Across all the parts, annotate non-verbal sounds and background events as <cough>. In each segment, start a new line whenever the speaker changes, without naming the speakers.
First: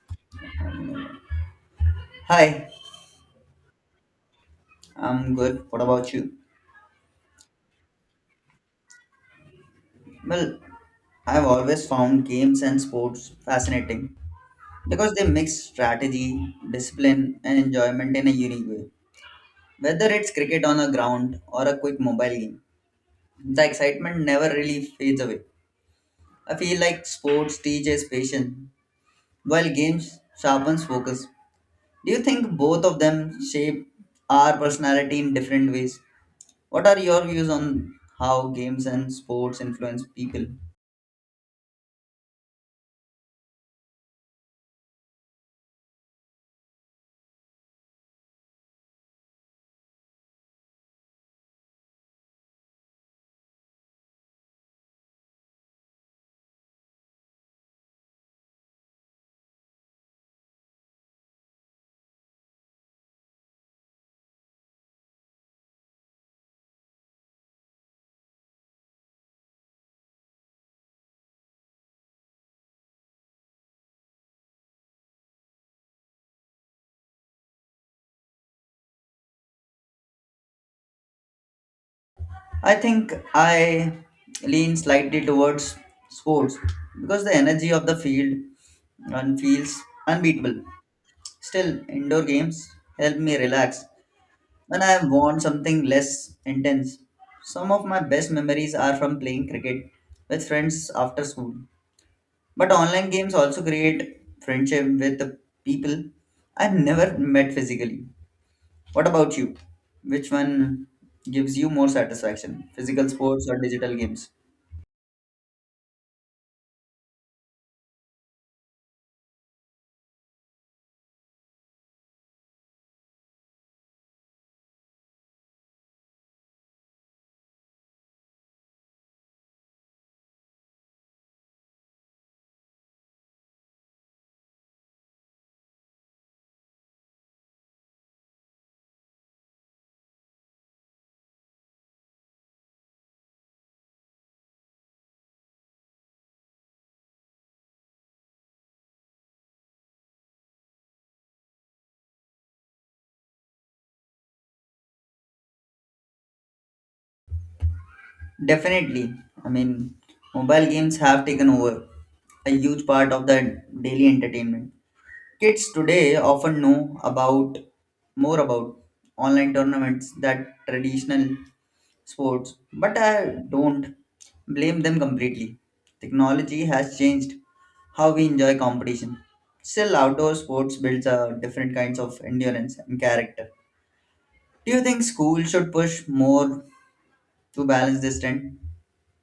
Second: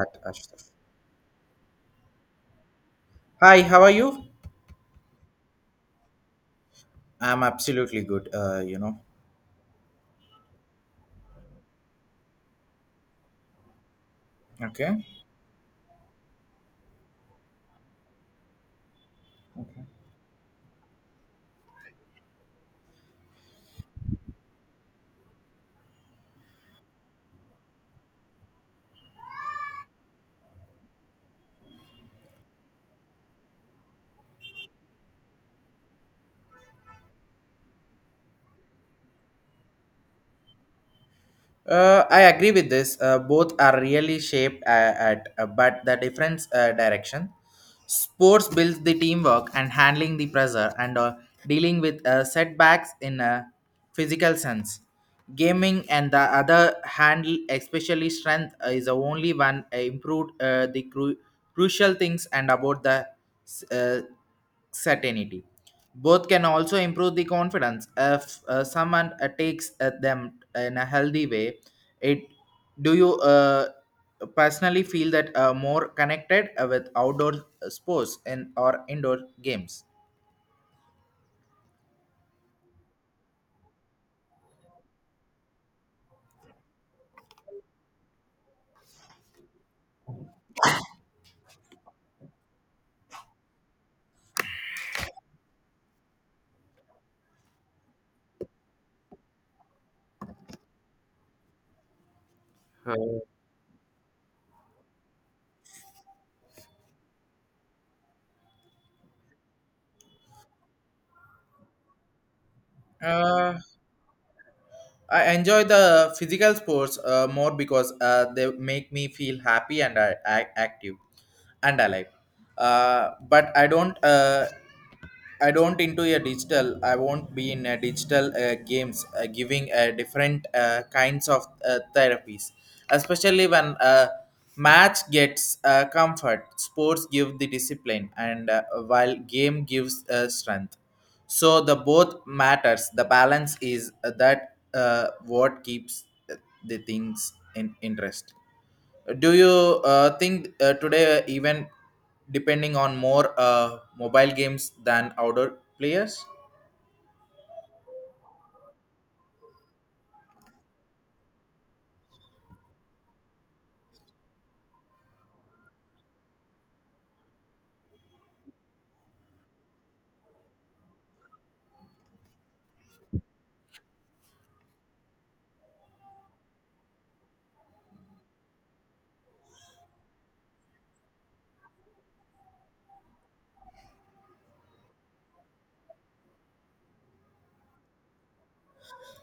At Ashraf.
Hi,
Hi, how are you?
I'm good. What about you?
I'm absolutely good.
Well, I've always found games and sports fascinating
Okay.
because they mix strategy, discipline, and enjoyment in a unique way.
Okay.
Whether it's cricket on a ground or a quick mobile game, the excitement never really fades away. I feel like sports teaches patience while games sharpens focus. Do you think both of them shape our personality in different ways? What are your views on how games and sports influence people?
I agree with this. Both are really shaped, but the different direction. Sports builds the teamwork and handling the pressure, and dealing with setbacks in a physical sense. Gaming and the other hand, especially strength, is the only one improved the crucial things, and about the uh, certainty. Both can also improve the confidence. If someone takes them in a healthy way, it, do you personally feel that more connected with outdoor sports and or indoor games?
I think I lean slightly towards sports because the energy of the field and feels unbeatable. Still, indoor games help me relax when I want something less intense. Some of my best memories are from playing cricket with friends after school. But
Uh,
online games also create friendship with the people I have never met physically. What about you? Which one gives you more satisfaction, physical sports or
Uh,
digital games?
I enjoy the physical sports more because they make me feel happy and active and alive. But I don't. I don't into a digital. I won't be in a digital games, giving different kinds of therapies, especially when match gets comfort. Sports give the discipline, and while game gives strength. So the both matters. The balance is that what keeps uh, the things in interest. Do you think today even depending on more mobile games than outdoor players?
Definitely. I mean, mobile games have taken over a huge part of the daily entertainment. Kids today often know about more about online tournaments than traditional sports, but I don't blame them completely. Technology has changed how we enjoy competition. Still, outdoor sports builds a different kinds of endurance and character. Do you think schools should push more to balance this trend?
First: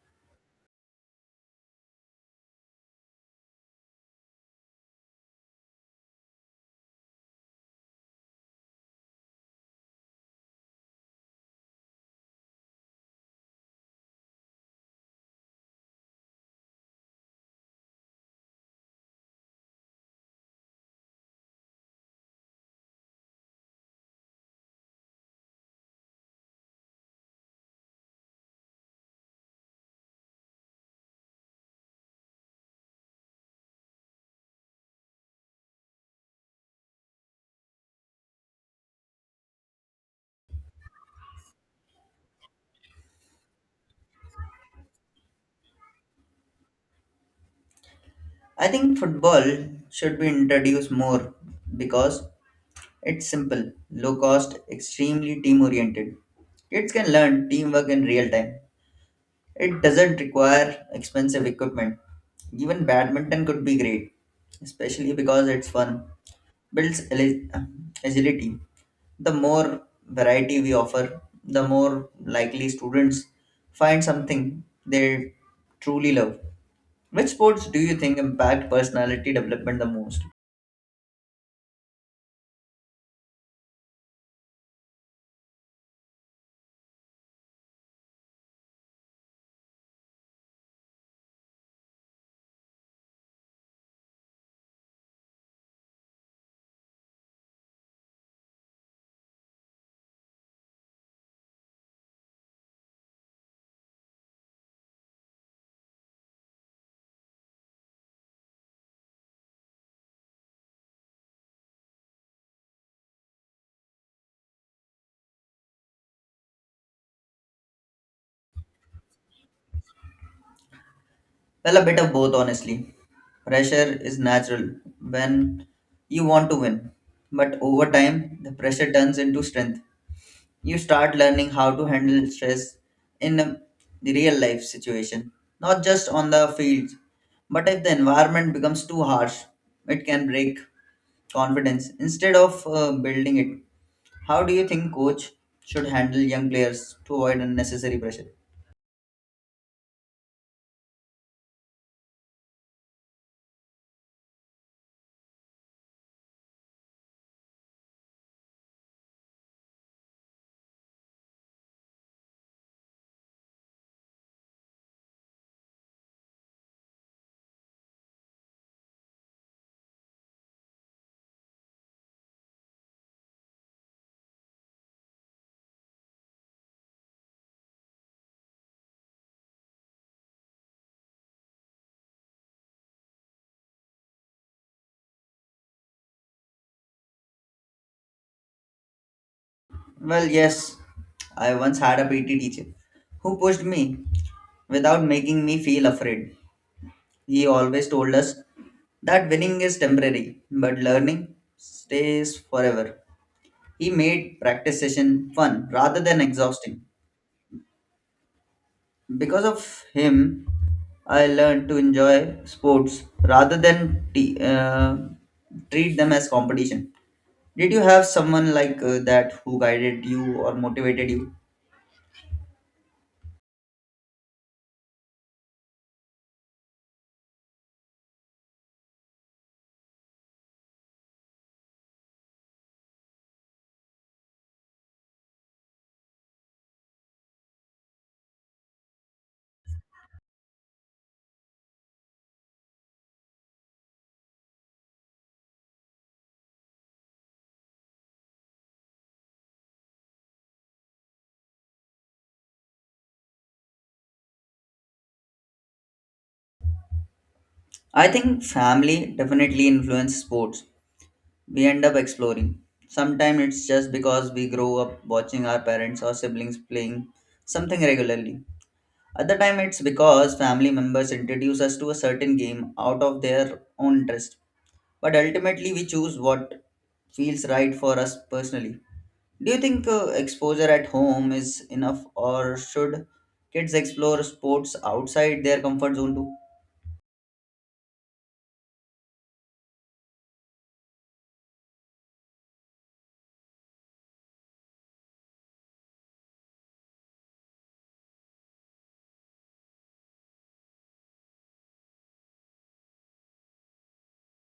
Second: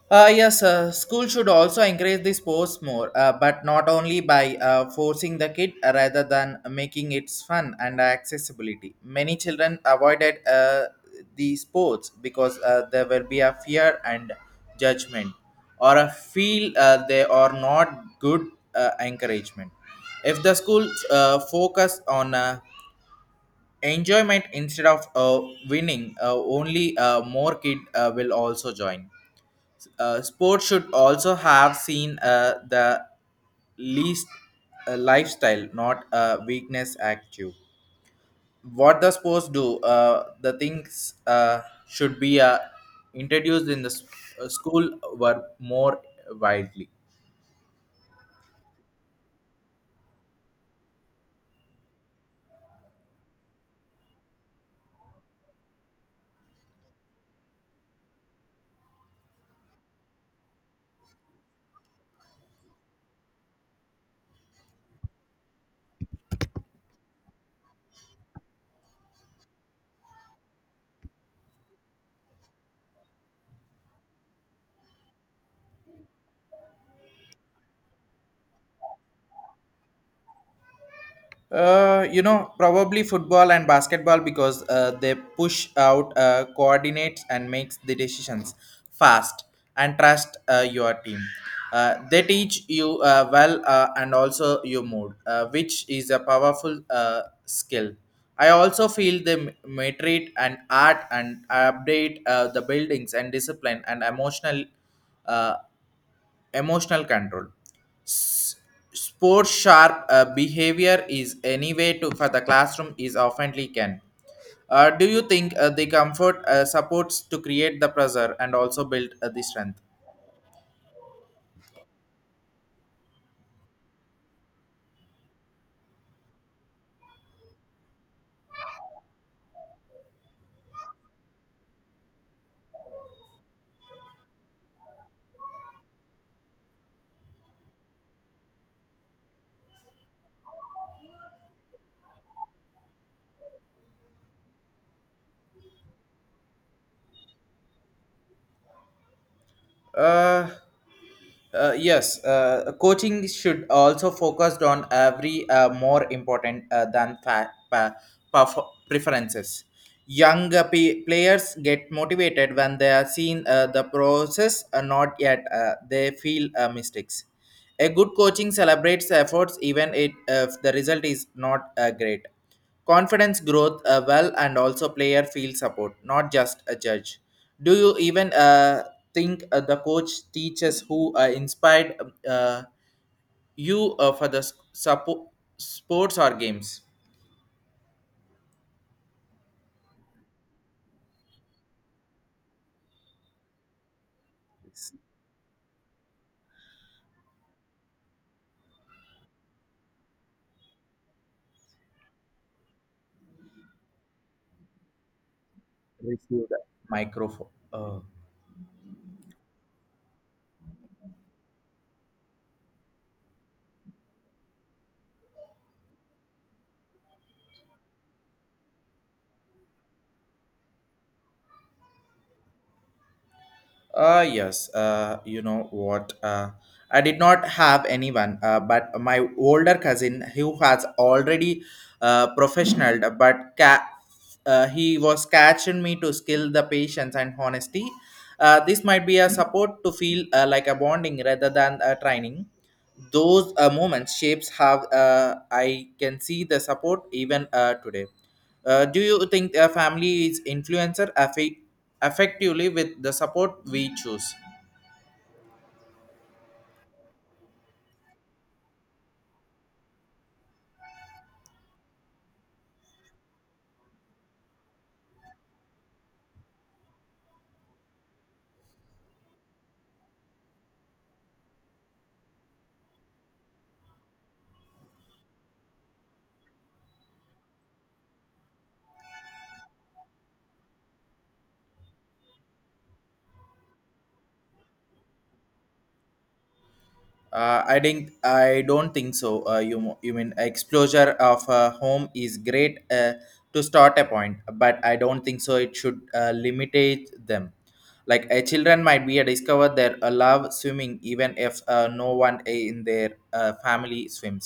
Yes, school should also encourage the sports more, but not only by forcing the kid rather than making it fun and accessibility. Many children avoided the sports because there will be a fear and judgment, or a feel they are not good encouragement. If the school focus on enjoyment instead of winning, only more kid will also join. Sports should also have seen the least lifestyle, not a weakness active. What the sports do, the things should be introduced in the school were more widely.
I think football should be introduced more because it's simple, low cost, extremely team oriented. Kids can learn teamwork in real time. It doesn't require expensive equipment. Even badminton could be great, especially because it's fun, builds ali- agility. The more variety we offer, the more likely students find something they truly love. Which sports do you think impact personality development the most?
You know, probably football and basketball because they push out coordinates and makes the decisions fast, and trust your team. They teach you well, and also your mood, which is a powerful skill. I also feel they metric and art and update the buildings and discipline and uh, emotional control. S- Sports sharp behavior is any way to for the classroom is oftenly can. Do you think the comfort supports to create the pressure and also build the strength?
Well, a bit of both, honestly. Pressure is natural when you want to win, but over time, the pressure turns into strength. You start learning how to handle stress in a the real life situation, not just on the field. But if the environment becomes too harsh, it can break confidence instead of building it. How do you think coach should handle young players to avoid unnecessary pressure?
Uh, Uh, yes, coaching should also focused on every more important than preferences. Young players get motivated when they are seen the process, not yet they feel mistakes. A good coaching celebrates efforts even it, if the result is not great confidence growth, well, and also player field support, not just a judge. Do you even think the coach teaches who inspired you for the sports or games?
Well, yes, I once had a PT teacher who pushed me without making me feel afraid. He always told us that winning is temporary, but learning stays forever. He made practice session fun rather than
Receive the
exhausting.
microphone. uh,
Because of him, I learned to enjoy sports rather than treat them as competition. Did you have someone like that who guided you or motivated you?
Uh, yes, you know what? I did not have anyone, but my older cousin who has already professional, but he was catching me to skill the patience and honesty. This might be a support to feel like a bonding rather than a training. Those moments shapes have, I can see the support even today. Do you think a family is influencer a effectively with the support we choose.
I think family definitely influences sports we end up exploring. Sometimes it's just because we grow up watching our parents or siblings playing something regularly. Other time it's because family members introduce us to a certain game out of their own interest. But ultimately we choose what feels right for us personally. Do you think exposure at home is enough or should kids explore sports outside their comfort zone too?
I think I don't think so. You you mean exposure of a home is great to start a point, but I don't think so. It should limitate them. Like a children might be a discover their love swimming even if no one in their family swims.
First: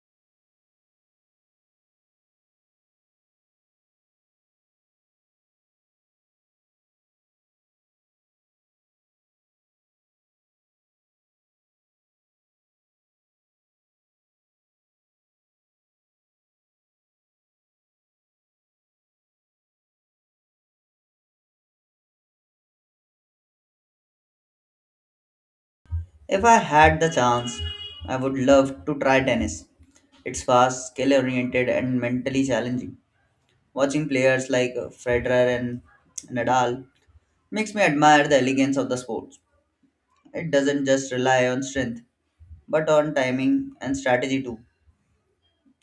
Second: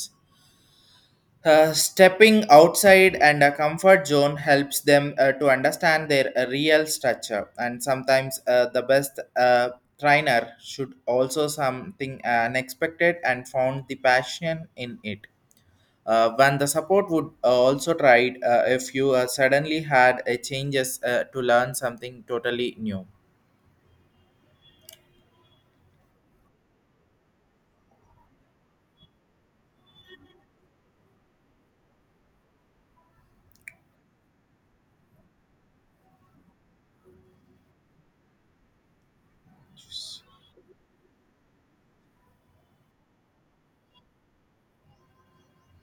Stepping outside and a comfort zone helps them to understand their real structure, and sometimes the best trainer should also something unexpected and found the passion in it. When the support would also tried if you suddenly had a changes to learn something totally new?
If I had the chance, I would love to try tennis. It's fast, skill oriented, and mentally challenging. Watching players like Federer and Nadal makes me admire the elegance of the sport. It doesn't just rely on strength, but on timing and strategy too.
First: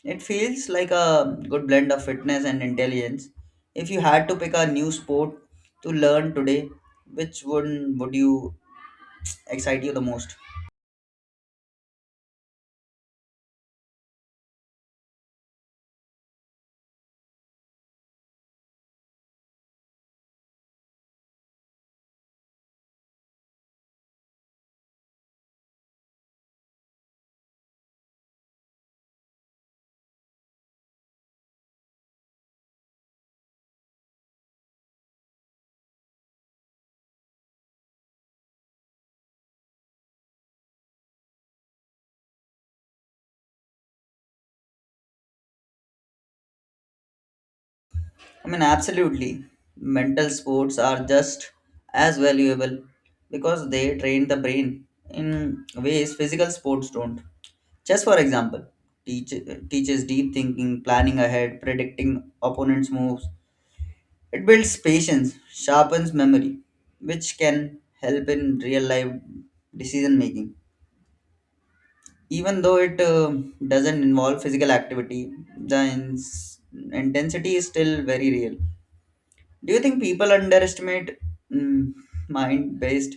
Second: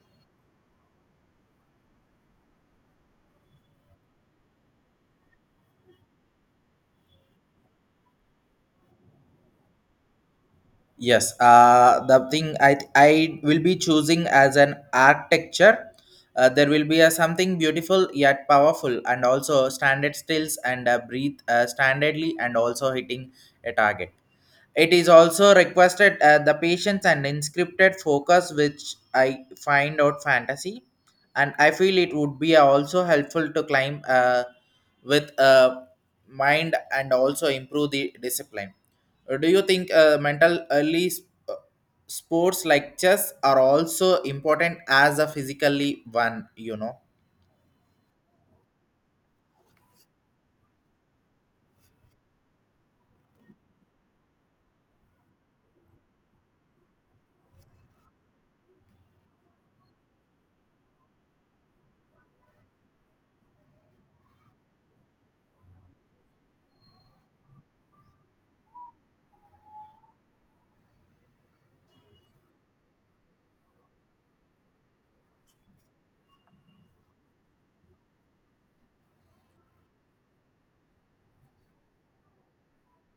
It feels like a good blend of fitness and intelligence. If you had to pick a new sport to learn today, which one would you excite you the most?
Yes, the thing I will be choosing as an architecture. There will be a something beautiful yet powerful, and also standard stills, and breathe standardly, and also hitting a target. It is also requested the patience and inscripted focus, which I find out fantasy, and I feel it would be also helpful to climb with a mind, and also improve the discipline. Do you think mental early uh, sports like chess are also important as a physically one? You know.
I mean, absolutely. Mental sports are just as valuable because they train the brain in ways physical sports don't. Chess, for example, teach, teaches deep thinking, planning ahead, predicting opponents' moves. It builds patience, sharpens memory, which can help in real life decision making. Even though it doesn't involve physical activity, the intensity is still very real. Do you think people underestimate mm, mind-based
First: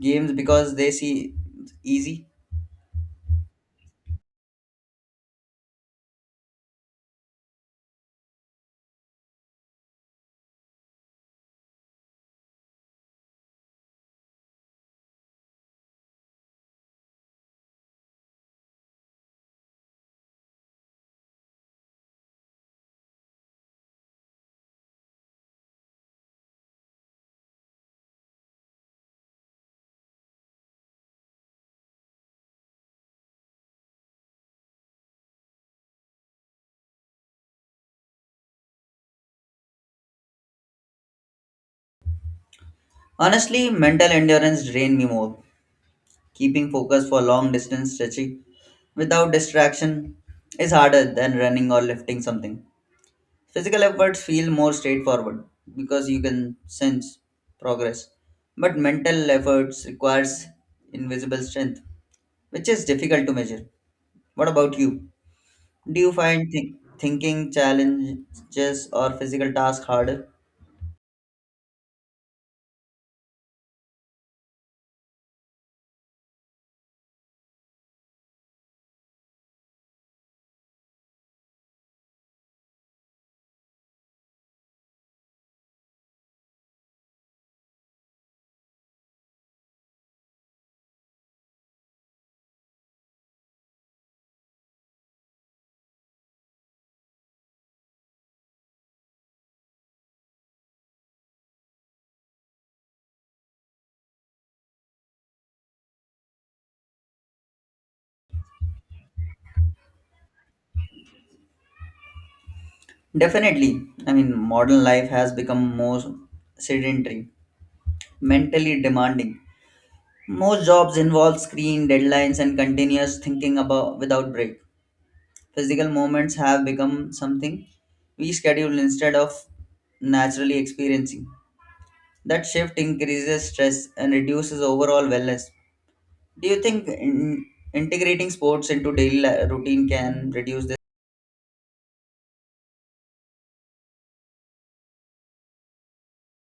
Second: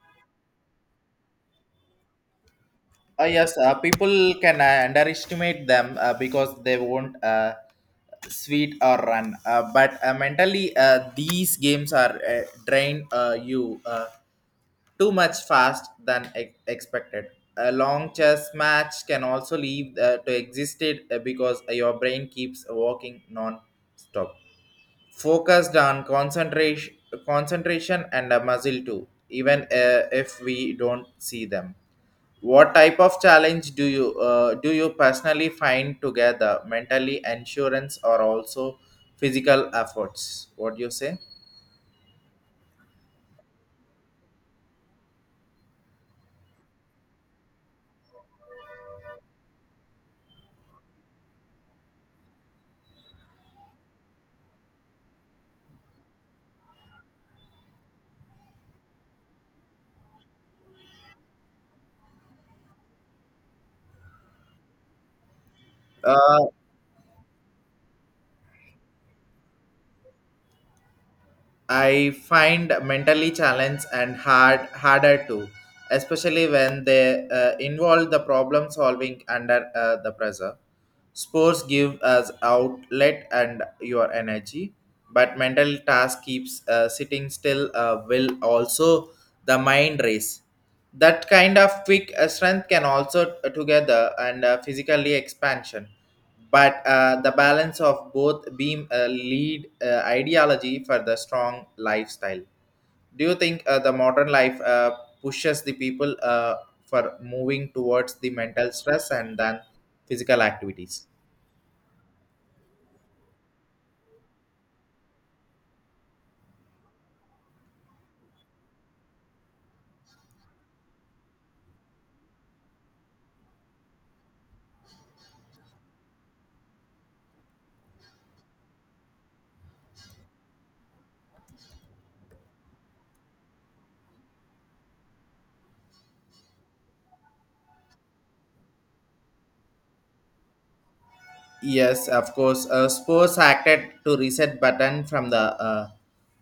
games because they see it's easy?
Yes, people can underestimate them because they won't sweet or run. But mentally, these games are drain you too much fast than expected. A long chess match can also leave to existed because your brain keeps working non-stop, focused on concentration and muscle too. Even if we don't see them. What type of challenge do you personally find together, mentally insurance or also physical efforts? What do you say?
Honestly, mental endurance drain me more. Keeping focus for long distance stretching without distraction is harder than running or lifting something. Physical efforts feel more straightforward because you can sense progress. But mental efforts requires invisible strength, which is difficult to measure. What about you? Do you
Uh,
find thinking challenges or physical tasks harder?
I find mentally challenged and harder too, especially when they involve the problem solving under the pressure. Sports give us outlet and your energy, but mental task keeps sitting still will also the mind race. That kind of quick strength can also together and physically expansion, but the balance of both beam a lead ideology for the strong lifestyle. Do you think the modern life pushes the people for moving towards the mental stress and then physical activities?
Definitely. I mean, modern life has become more sedentary, mentally demanding. Most jobs involve screen deadlines and continuous thinking about without break. Physical moments have become something we schedule instead of naturally experiencing. That shift increases stress and reduces overall wellness. Do you think integrating sports into daily routine can reduce this?
Yes, of course. Sports acted to reset button from the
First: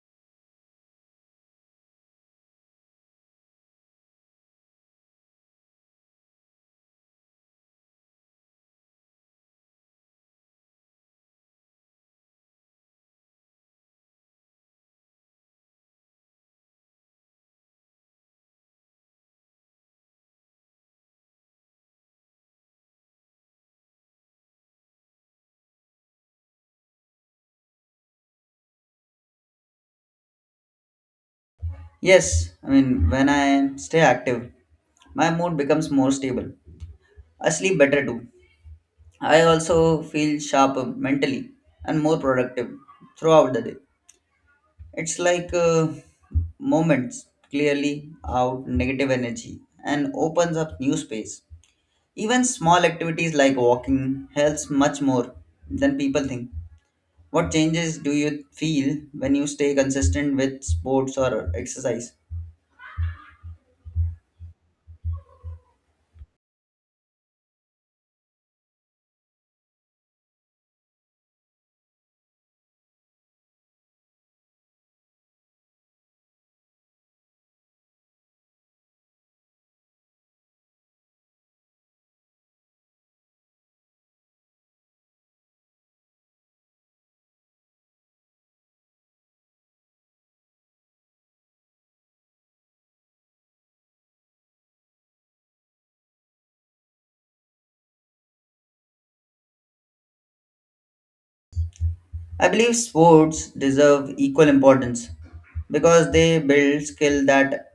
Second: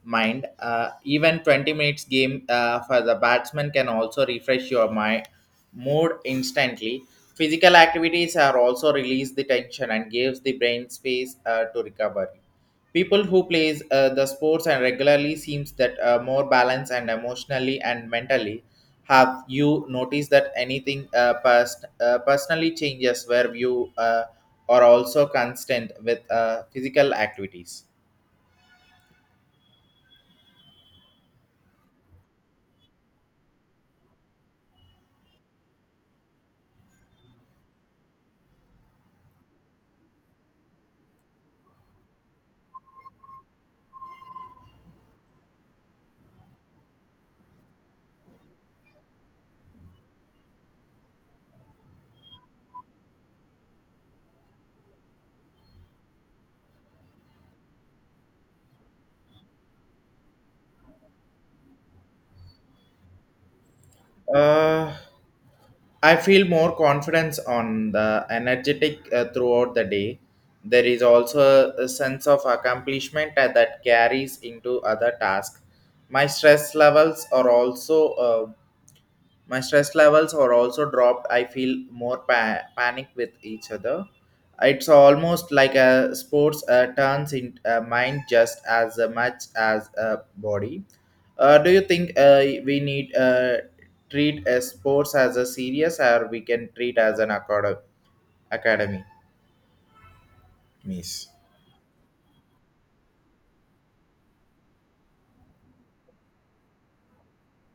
mind. Even 20 minutes game for the batsman can also refresh your mind, mood instantly. Physical activities are also release the tension and gives the brain space to recover. People who plays the sports and regularly seems that more balanced and emotionally and mentally. Have you noticed that anything personally changes where you? Or also constant with physical activities.
Yes, I mean, when I stay active, my mood becomes more stable. I sleep better too. I also feel sharper mentally and more productive throughout the day. It's like moments clearly out negative energy and opens up new space. Even small activities like walking helps much more than people think. What changes do you feel when you stay consistent with sports or exercise?
Uh, I feel more confidence on the energetic throughout the day. There is also a sense of accomplishment that carries into other tasks. My stress levels are also my stress levels are also dropped. I feel more panic with each other. It's almost like a sports turns in mind just as much as a body. Do you think we need treat a sports as a serious, or we can treat as an academy miss?
I believe sports deserve equal importance because they build skill that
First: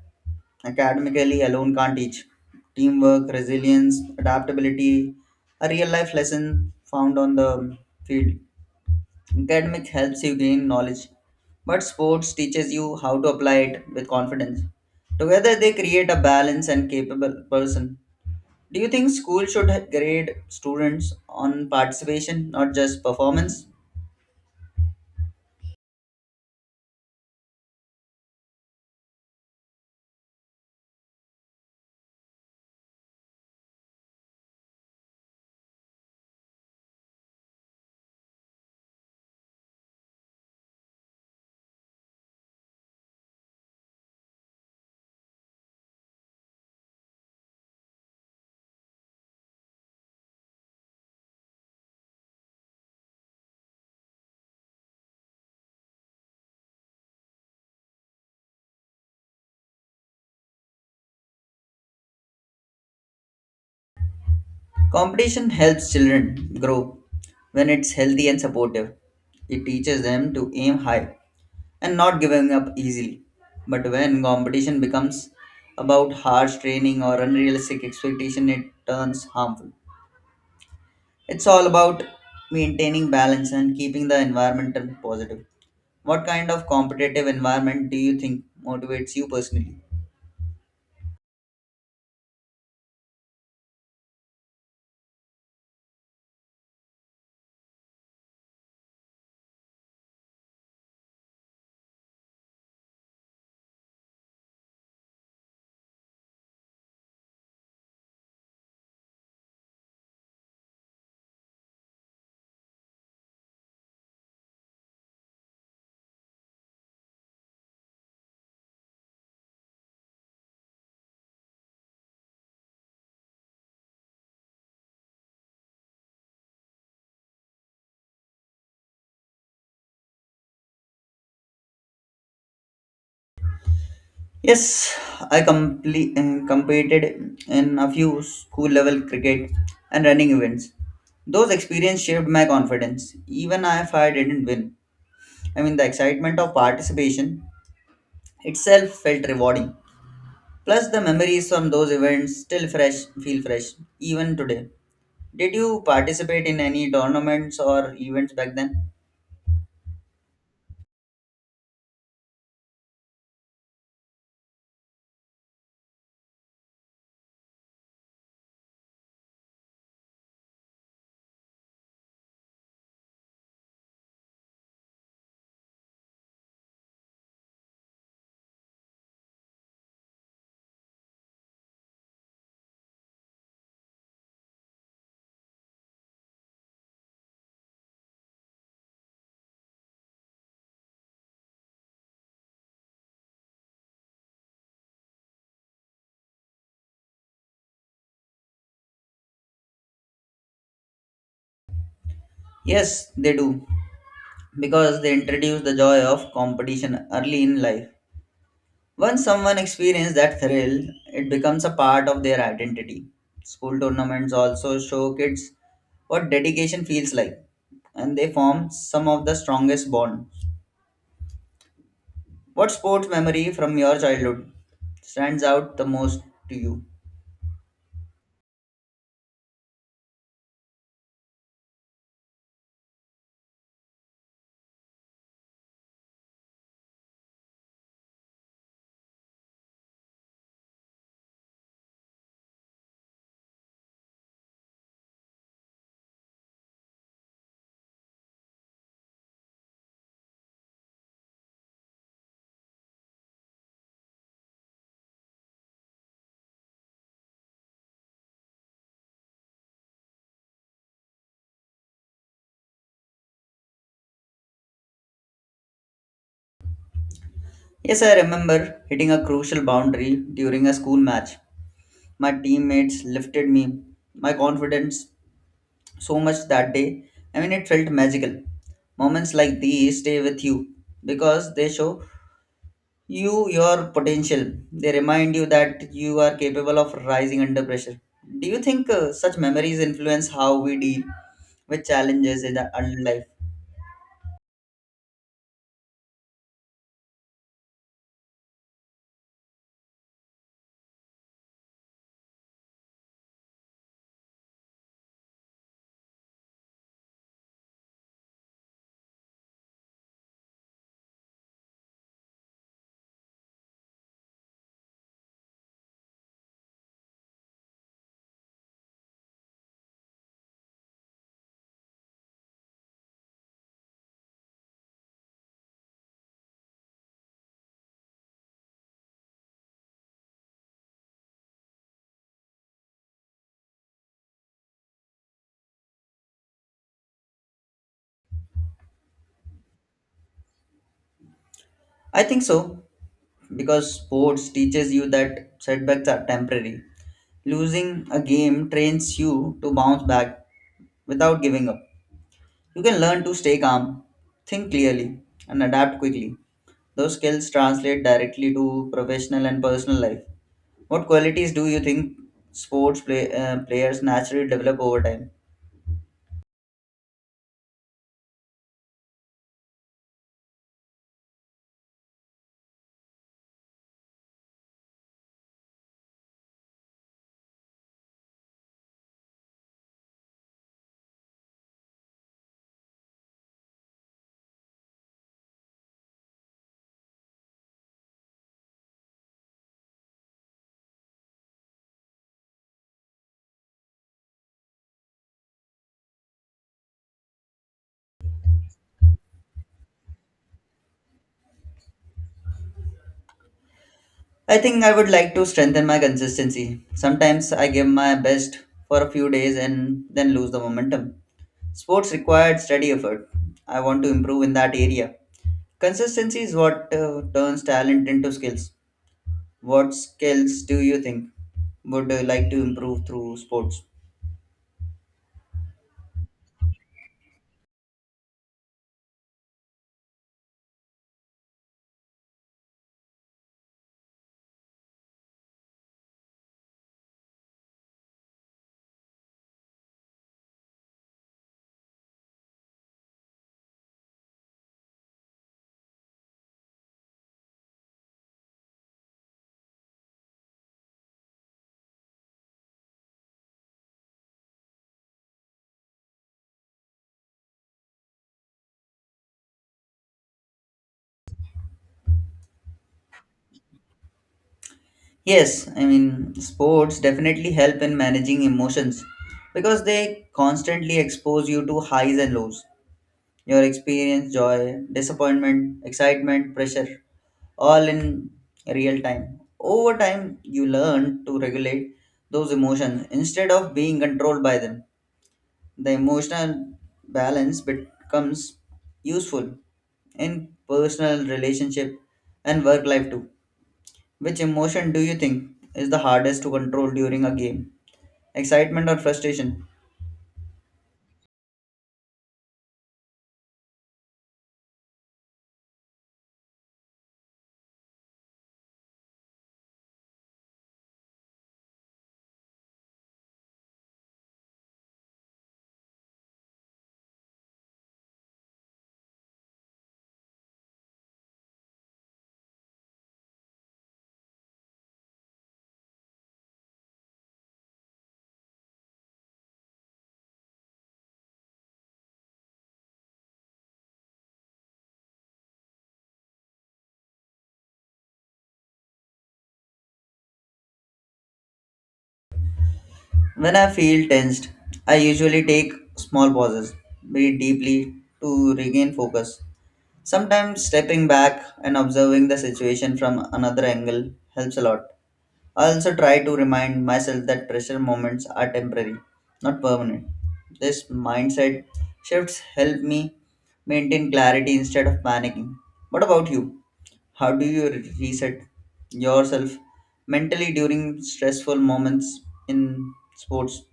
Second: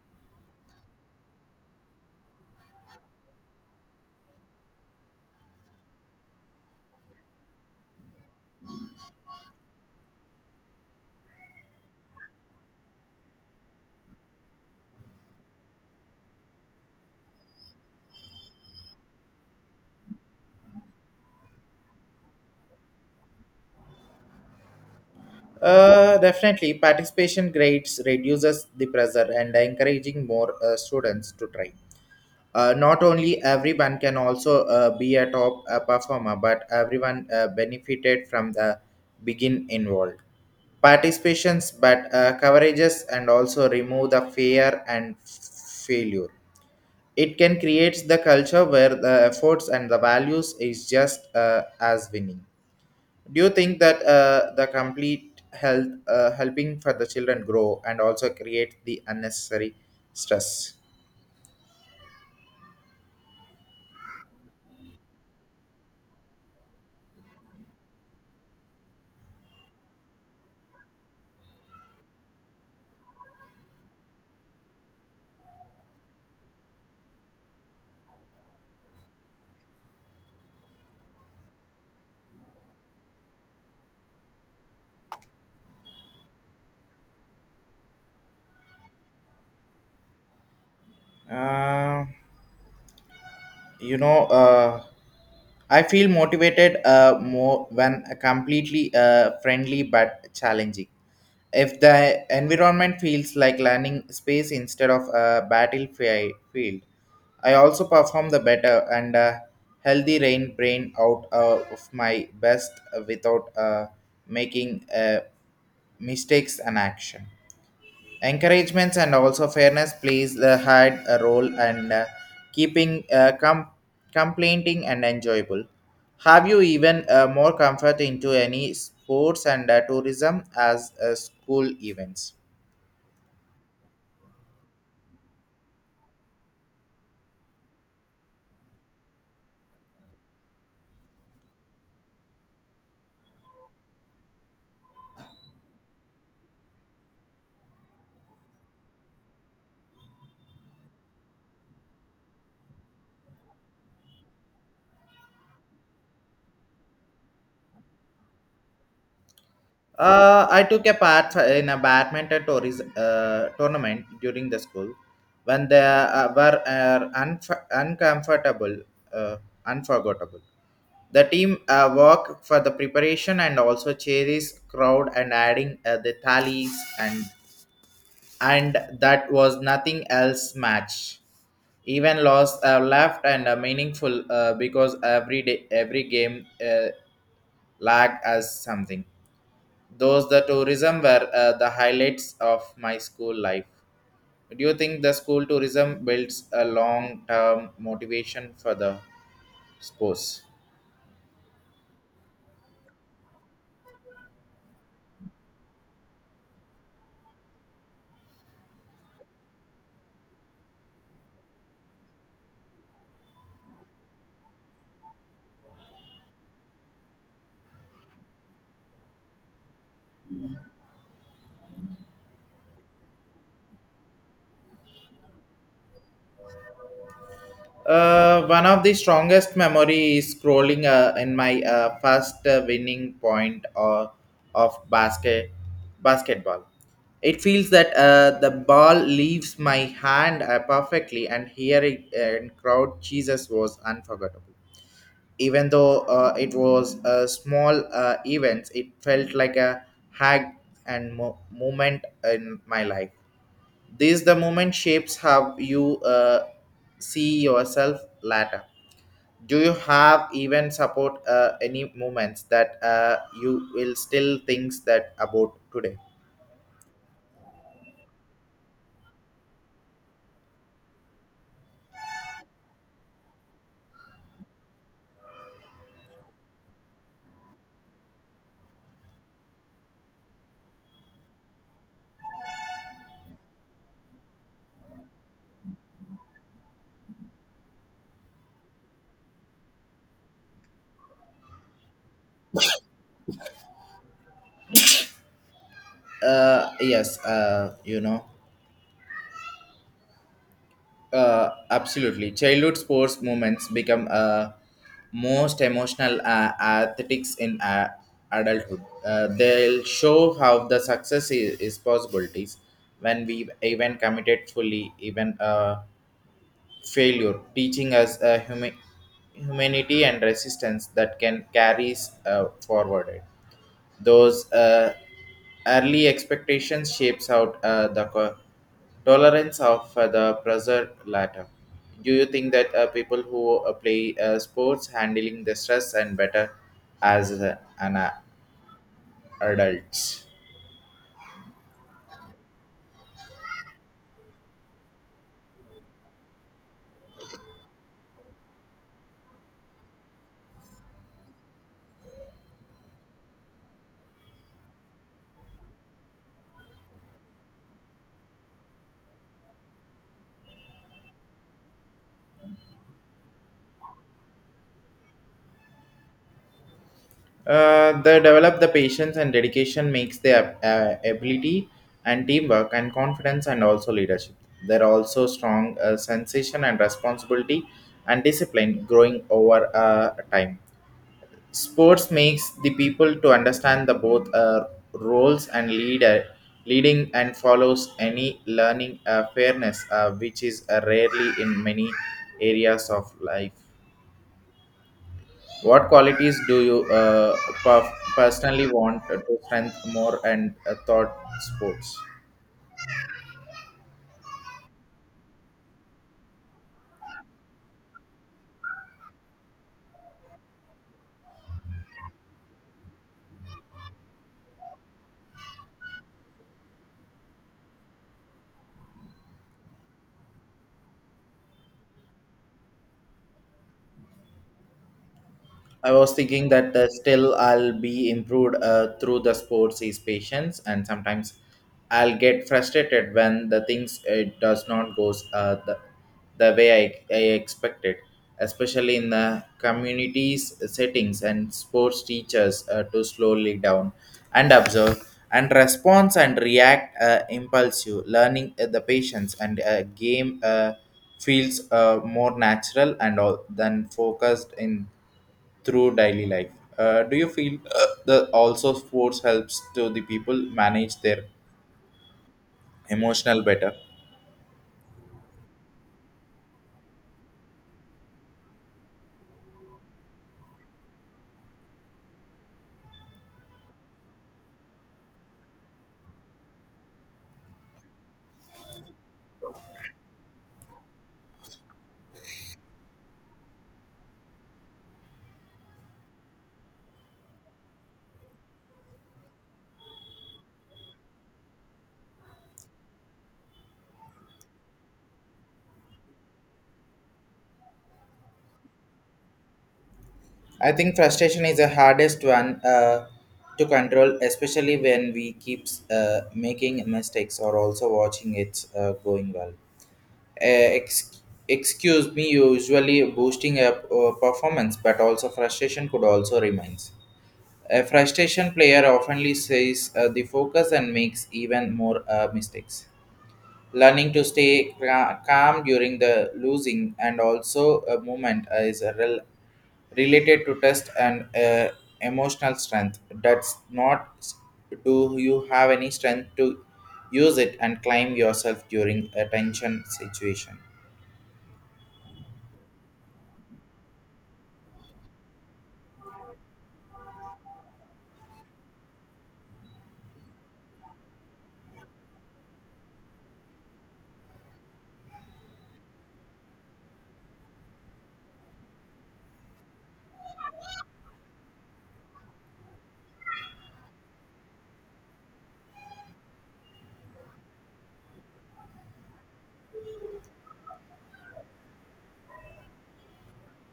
academically alone can't teach. Teamwork, resilience, adaptability are real life lessons found on the field. Academic helps you gain knowledge, but sports teaches you how to apply it with confidence. Together they create a balanced and capable person. Do you think school should grade students on participation, not just performance?
Definitely participation grades reduces the pressure and encouraging more students to try. Not only everyone can also be a top performer, but everyone benefited from the begin involved participations, but coverages, and also remove the fear and failure. It can create the culture where the efforts and the values is just as winning. Do you think that the complete health helping for the children grow, and also create the unnecessary stress?
Competition helps children grow when it's healthy and supportive. It teaches them to aim high and not giving up easily. But when competition becomes about harsh training or unrealistic expectation, it turns harmful. It's all about maintaining balance and keeping the environment positive. What kind of competitive environment do you think motivates you personally?
Uh, you know, I feel motivated more when completely friendly but challenging. If the environment feels like landing space instead of a battlefield, I also perform the better, and healthy rain brain out of my best without making mistakes and action. Encouragements and also fairness plays had a role, and keeping complaining and enjoyable. Have you even more comfort into any sports and tourism as school events?
Yes, I competed in a few school level cricket and running events. Those experiences shaped my confidence, even if I didn't win. I mean, the excitement of participation itself felt rewarding. Plus, the memories from those events feel fresh, even today. Did you participate in any tournaments or events back then?
I took a part in a badminton tournament during the school, when they were unf- uncomfortable uh, unforgettable. The team work for the preparation and also cherries crowd and adding the tallies, and and that was nothing else match. Even lost left and meaningful because every day every game lag as something. Those the tourism were the highlights of my school life. Do you think the school tourism builds a long term motivation for the sports?
Yes, they do, because they introduce the joy of competition early in life. Once someone experiences that thrill, it becomes a part of their identity. School tournaments also show kids what dedication feels like, and they form some of the strongest bonds. What sports memory from your childhood stands out the most to you?
One of the strongest memory is scrolling in my first winning point or of basketball. It feels that the ball leaves my hand perfectly, and hearing and crowd Jesus was unforgettable. Even though it was a small event, it felt like a hag and moment in my life. These the moment shapes how you see yourself later. Do you have even support any moments that you will still thinks that about today?
Yes, I remember hitting a crucial boundary during a school match. My teammates lifted me, my confidence so much that day. I mean, it felt magical. Moments like these stay with you because they show you your potential. They remind you that you are capable of rising under pressure. Do you think such memories influence how we deal with challenges in the adult life?
Yes, you know, absolutely. Childhood sports moments become most emotional athletics in adulthood. They'll show how the success is possibilities when we even committed fully, even failure, teaching us a humanity and resistance that can carry us forward. Those early expectations shapes out the tolerance of the pressure latter. Do you think that people who play sports handling the stress and better as an adults?
I think so, because sports teaches you that setbacks are temporary. Losing a game trains you to bounce back without giving up. You can learn to stay calm, think clearly, and adapt quickly. Those skills translate directly to professional and personal life. What qualities do you think players naturally develop over time?
They develop the patience and dedication makes their ability and teamwork and confidence and also leadership. There are also strong sensation and responsibility and discipline growing over time. Sports makes the people to understand the both roles and leader leading and follows any learning fairness which is rarely in many areas of life. What qualities do you personally want to strengthen more and thought sports?
I think I would like to strengthen my consistency. Sometimes I give my best for a few days and then lose the momentum. Sports required steady effort. I want to improve in that area. Consistency is what turns talent into skills. What skills do you think would like to improve through sports?
I was thinking that still I'll be improved through the sports is patience, and sometimes I'll get frustrated when the things it does not goes the way I expected, especially in the communities settings and sports teachers to slowly down and observe and response and react impulsive learning the patience and game feels more natural and all than focused in through daily life. Do you feel the also sports helps to the people manage their emotional better?
Yes, I mean, sports definitely help in managing emotions because they constantly expose you to highs and lows. Your experience, joy, disappointment, excitement, pressure, all in real time. Over time, you learn to regulate those emotions instead of being controlled by them. The emotional balance becomes useful in personal relationship and work life too. Which emotion do you think is the hardest to control during a game? Excitement or frustration?
I think frustration is the hardest one to control, especially when we keep making mistakes or also watching it going well. Uh, ex- Excuse me, usually boosting up performance, but also frustration could also remains. A frustration player oftenly says the focus and makes even more mistakes. Learning to stay calm during the losing and also a movement is a related to test and emotional strength. That's not s- Do you have any strength to use it and climb yourself during a tension situation.
When I feel tensed, I usually take small pauses, breathe deeply to regain focus. Sometimes stepping back and observing the situation from another angle helps a lot. I also try to remind myself that pressure moments are temporary, not permanent. This mindset shifts help me maintain clarity instead of panicking. What about you? How do you reset yourself mentally during stressful moments in sports?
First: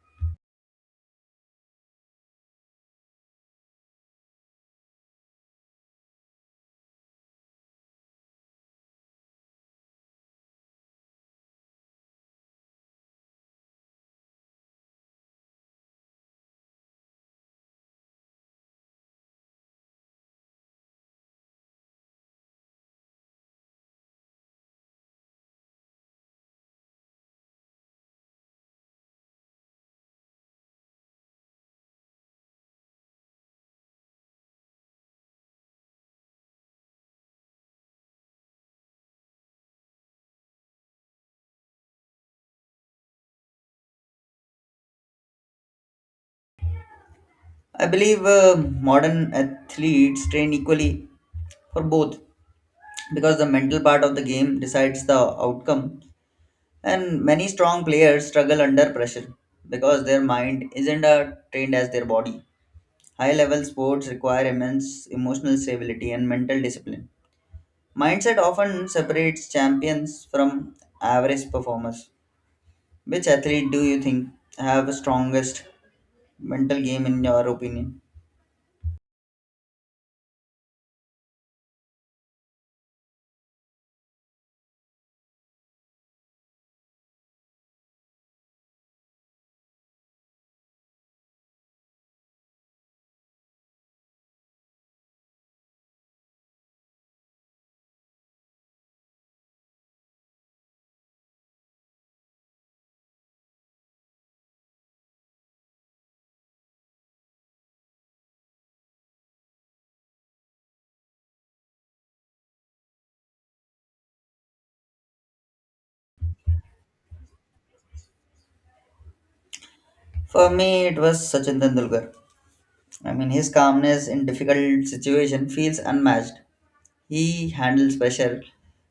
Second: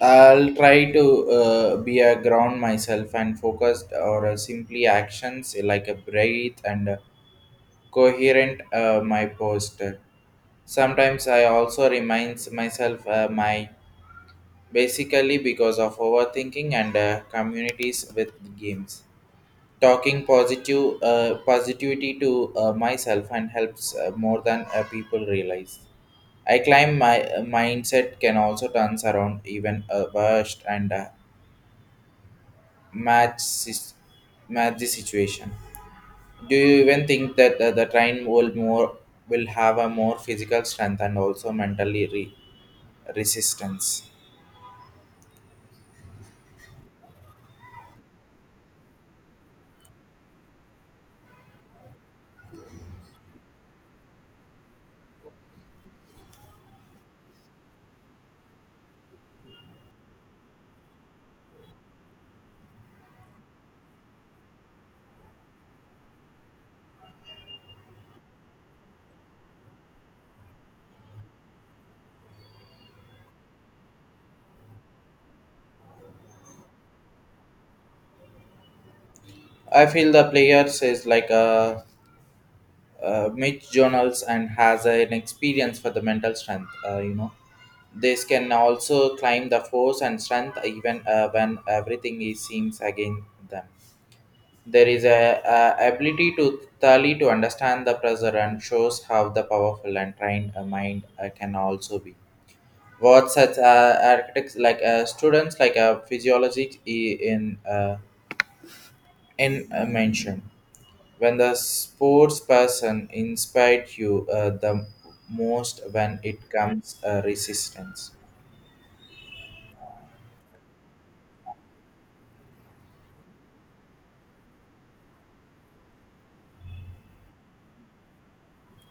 I'll try to be a ground myself and focused or simply actions like a breathe and coherent my poster. Sometimes I also reminds myself my basically because of overthinking and communities with games. Talking positive positivity to myself and helps more than people realize. I climb my mindset can also turns around even a worst and match sis- match the situation. Do you even think that the train will more will have a more physical strength and also mentally resistance?
I believe modern athletes train equally for both, because the mental part of the game decides the outcome, and many strong players struggle under pressure because their mind isn't trained as their body. High level sports require immense emotional stability and mental discipline. Mindset often separates champions from average performers. Which athlete do you think have the strongest mental game in your opinion?
I feel the players is like a mid journals and has an experience for the mental strength. This can also climb the force and strength even when everything is seems against them. There is a ability to thoroughly to understand the pressure and shows how the powerful and trained mind can also be. What such architects like students like a physiology in a mention when the sports person inspired you the most when it comes resistance.
For me, it was Sachin Tendulkar. I mean, his calmness in difficult situation feels unmatched. He handles pressure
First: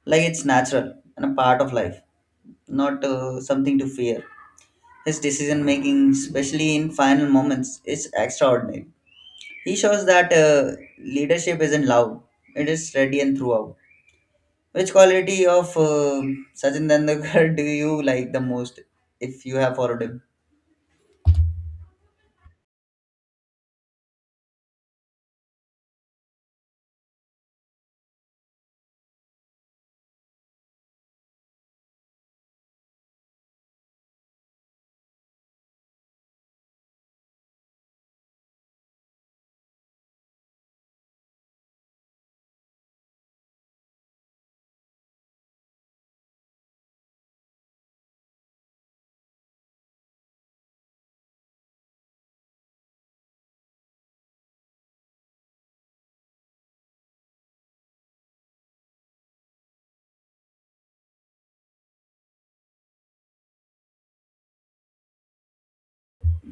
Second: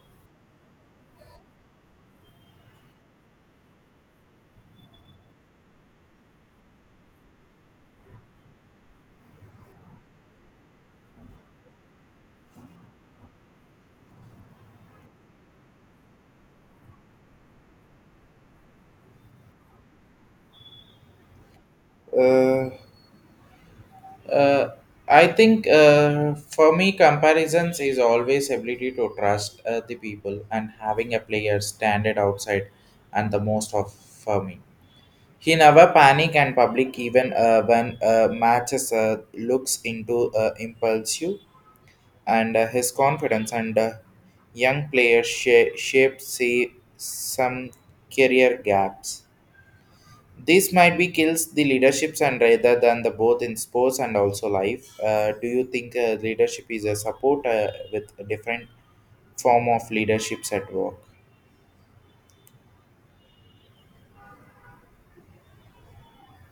like it's natural and a part of life, not something to fear. His decision making, especially in final moments, is extraordinary. He shows that leadership isn't loud; it is steady and throughout. Which quality of Sachin Tendulkar <laughs> do you like the most, if you have followed him?
Uh, uh, I think for me, comparisons is always ability to trust the people and having a player standard outside and the most of for me. He never panic and public even when matches looks into impulsive and his confidence and young players shape see some career gaps. This might be kills the leaderships and rather than the both in sports and also life. Do you think leadership is a support with a different form of leaderships at work?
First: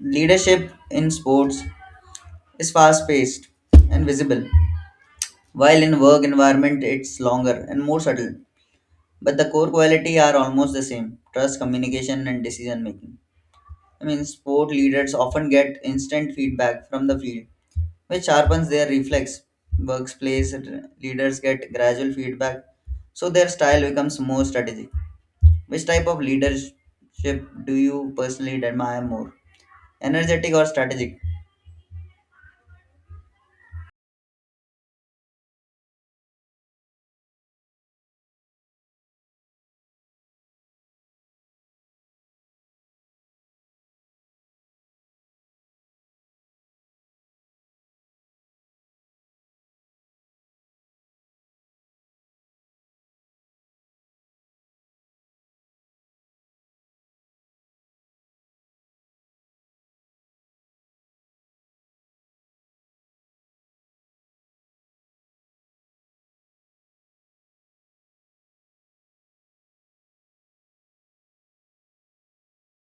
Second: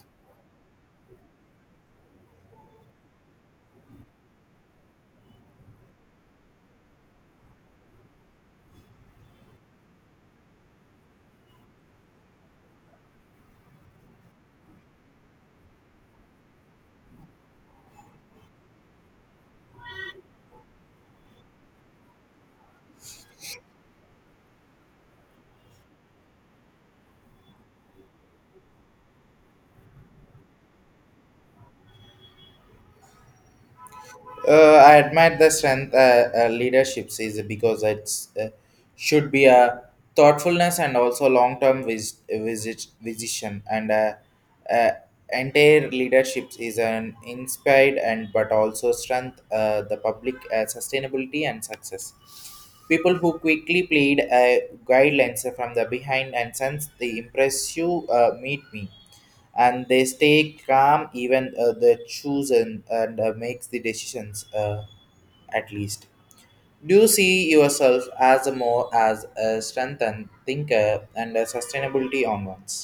Leadership in sports is fast-paced and visible, while in work environment it's longer and more subtle. But the core quality are almost the same: trust, communication, and decision making. I mean, sport leaders often get instant feedback from the field, which sharpens their reflex. Workplace leaders get gradual feedback, so their style becomes more strategic. Which type of leadership do you personally admire more, energetic or strategic?
I admire the strength leadership is because it's should be a thoughtfulness and also long term vision and uh, entire leadership is an inspired and but also strength the public sustainability and success. People who quickly played guidelines from the behind and sense the impress you meet me and they stay calm even they chosen and makes the decisions at least do you see yourself as a more as a strengthened thinker and a sustainability on ones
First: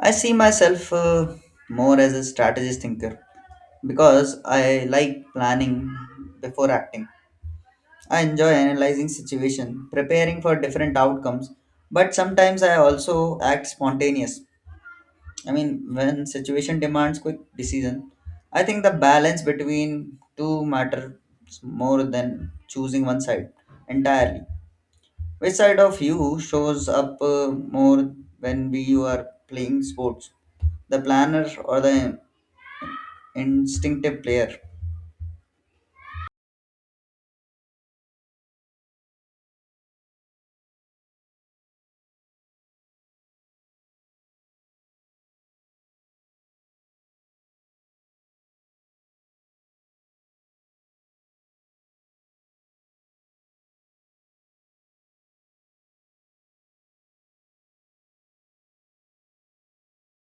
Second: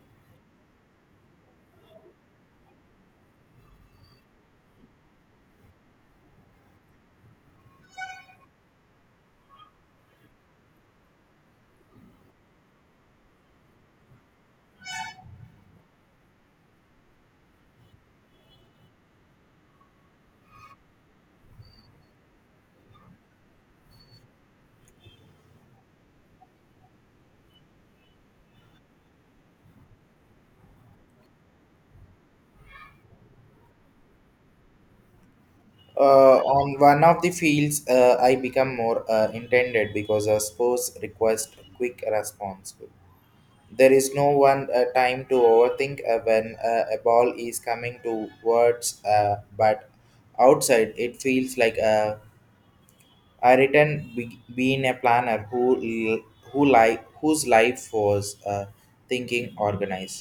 I see myself more as a strategist thinker because I like planning before acting. I enjoy analyzing situation, preparing for different outcomes, but sometimes I also act spontaneous. I mean, when situation demands quick decision, I think the balance between two matters more than choosing one side entirely. Which side of you shows up more when we you are playing sports? The planner or the instinctive player?
on one of the fields I become more intended because a sports requires quick response. There is no one time to overthink when a ball is coming towards but outside it feels like a I written being a planner who l- who life whose life was thinking organized.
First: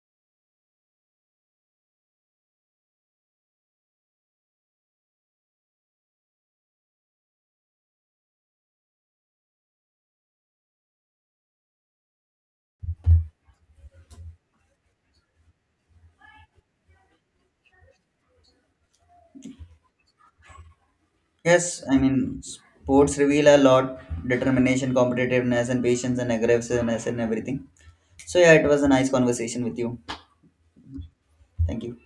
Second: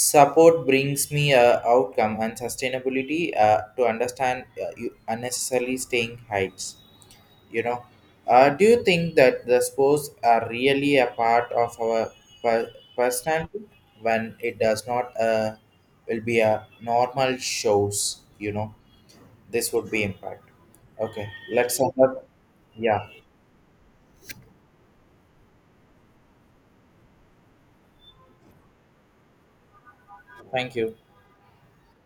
Support brings me a outcome and sustainability to understand you unnecessarily staying heights. You know, do you think that the sports are really a part of our personality when it does not will be a normal shows? This would be impact. Okay,
Yes, I mean
yeah.
sports reveal a lot: determination, competitiveness, and patience and aggressiveness and everything. So yeah, it was a nice conversation with you.
Thank you.
Thank you.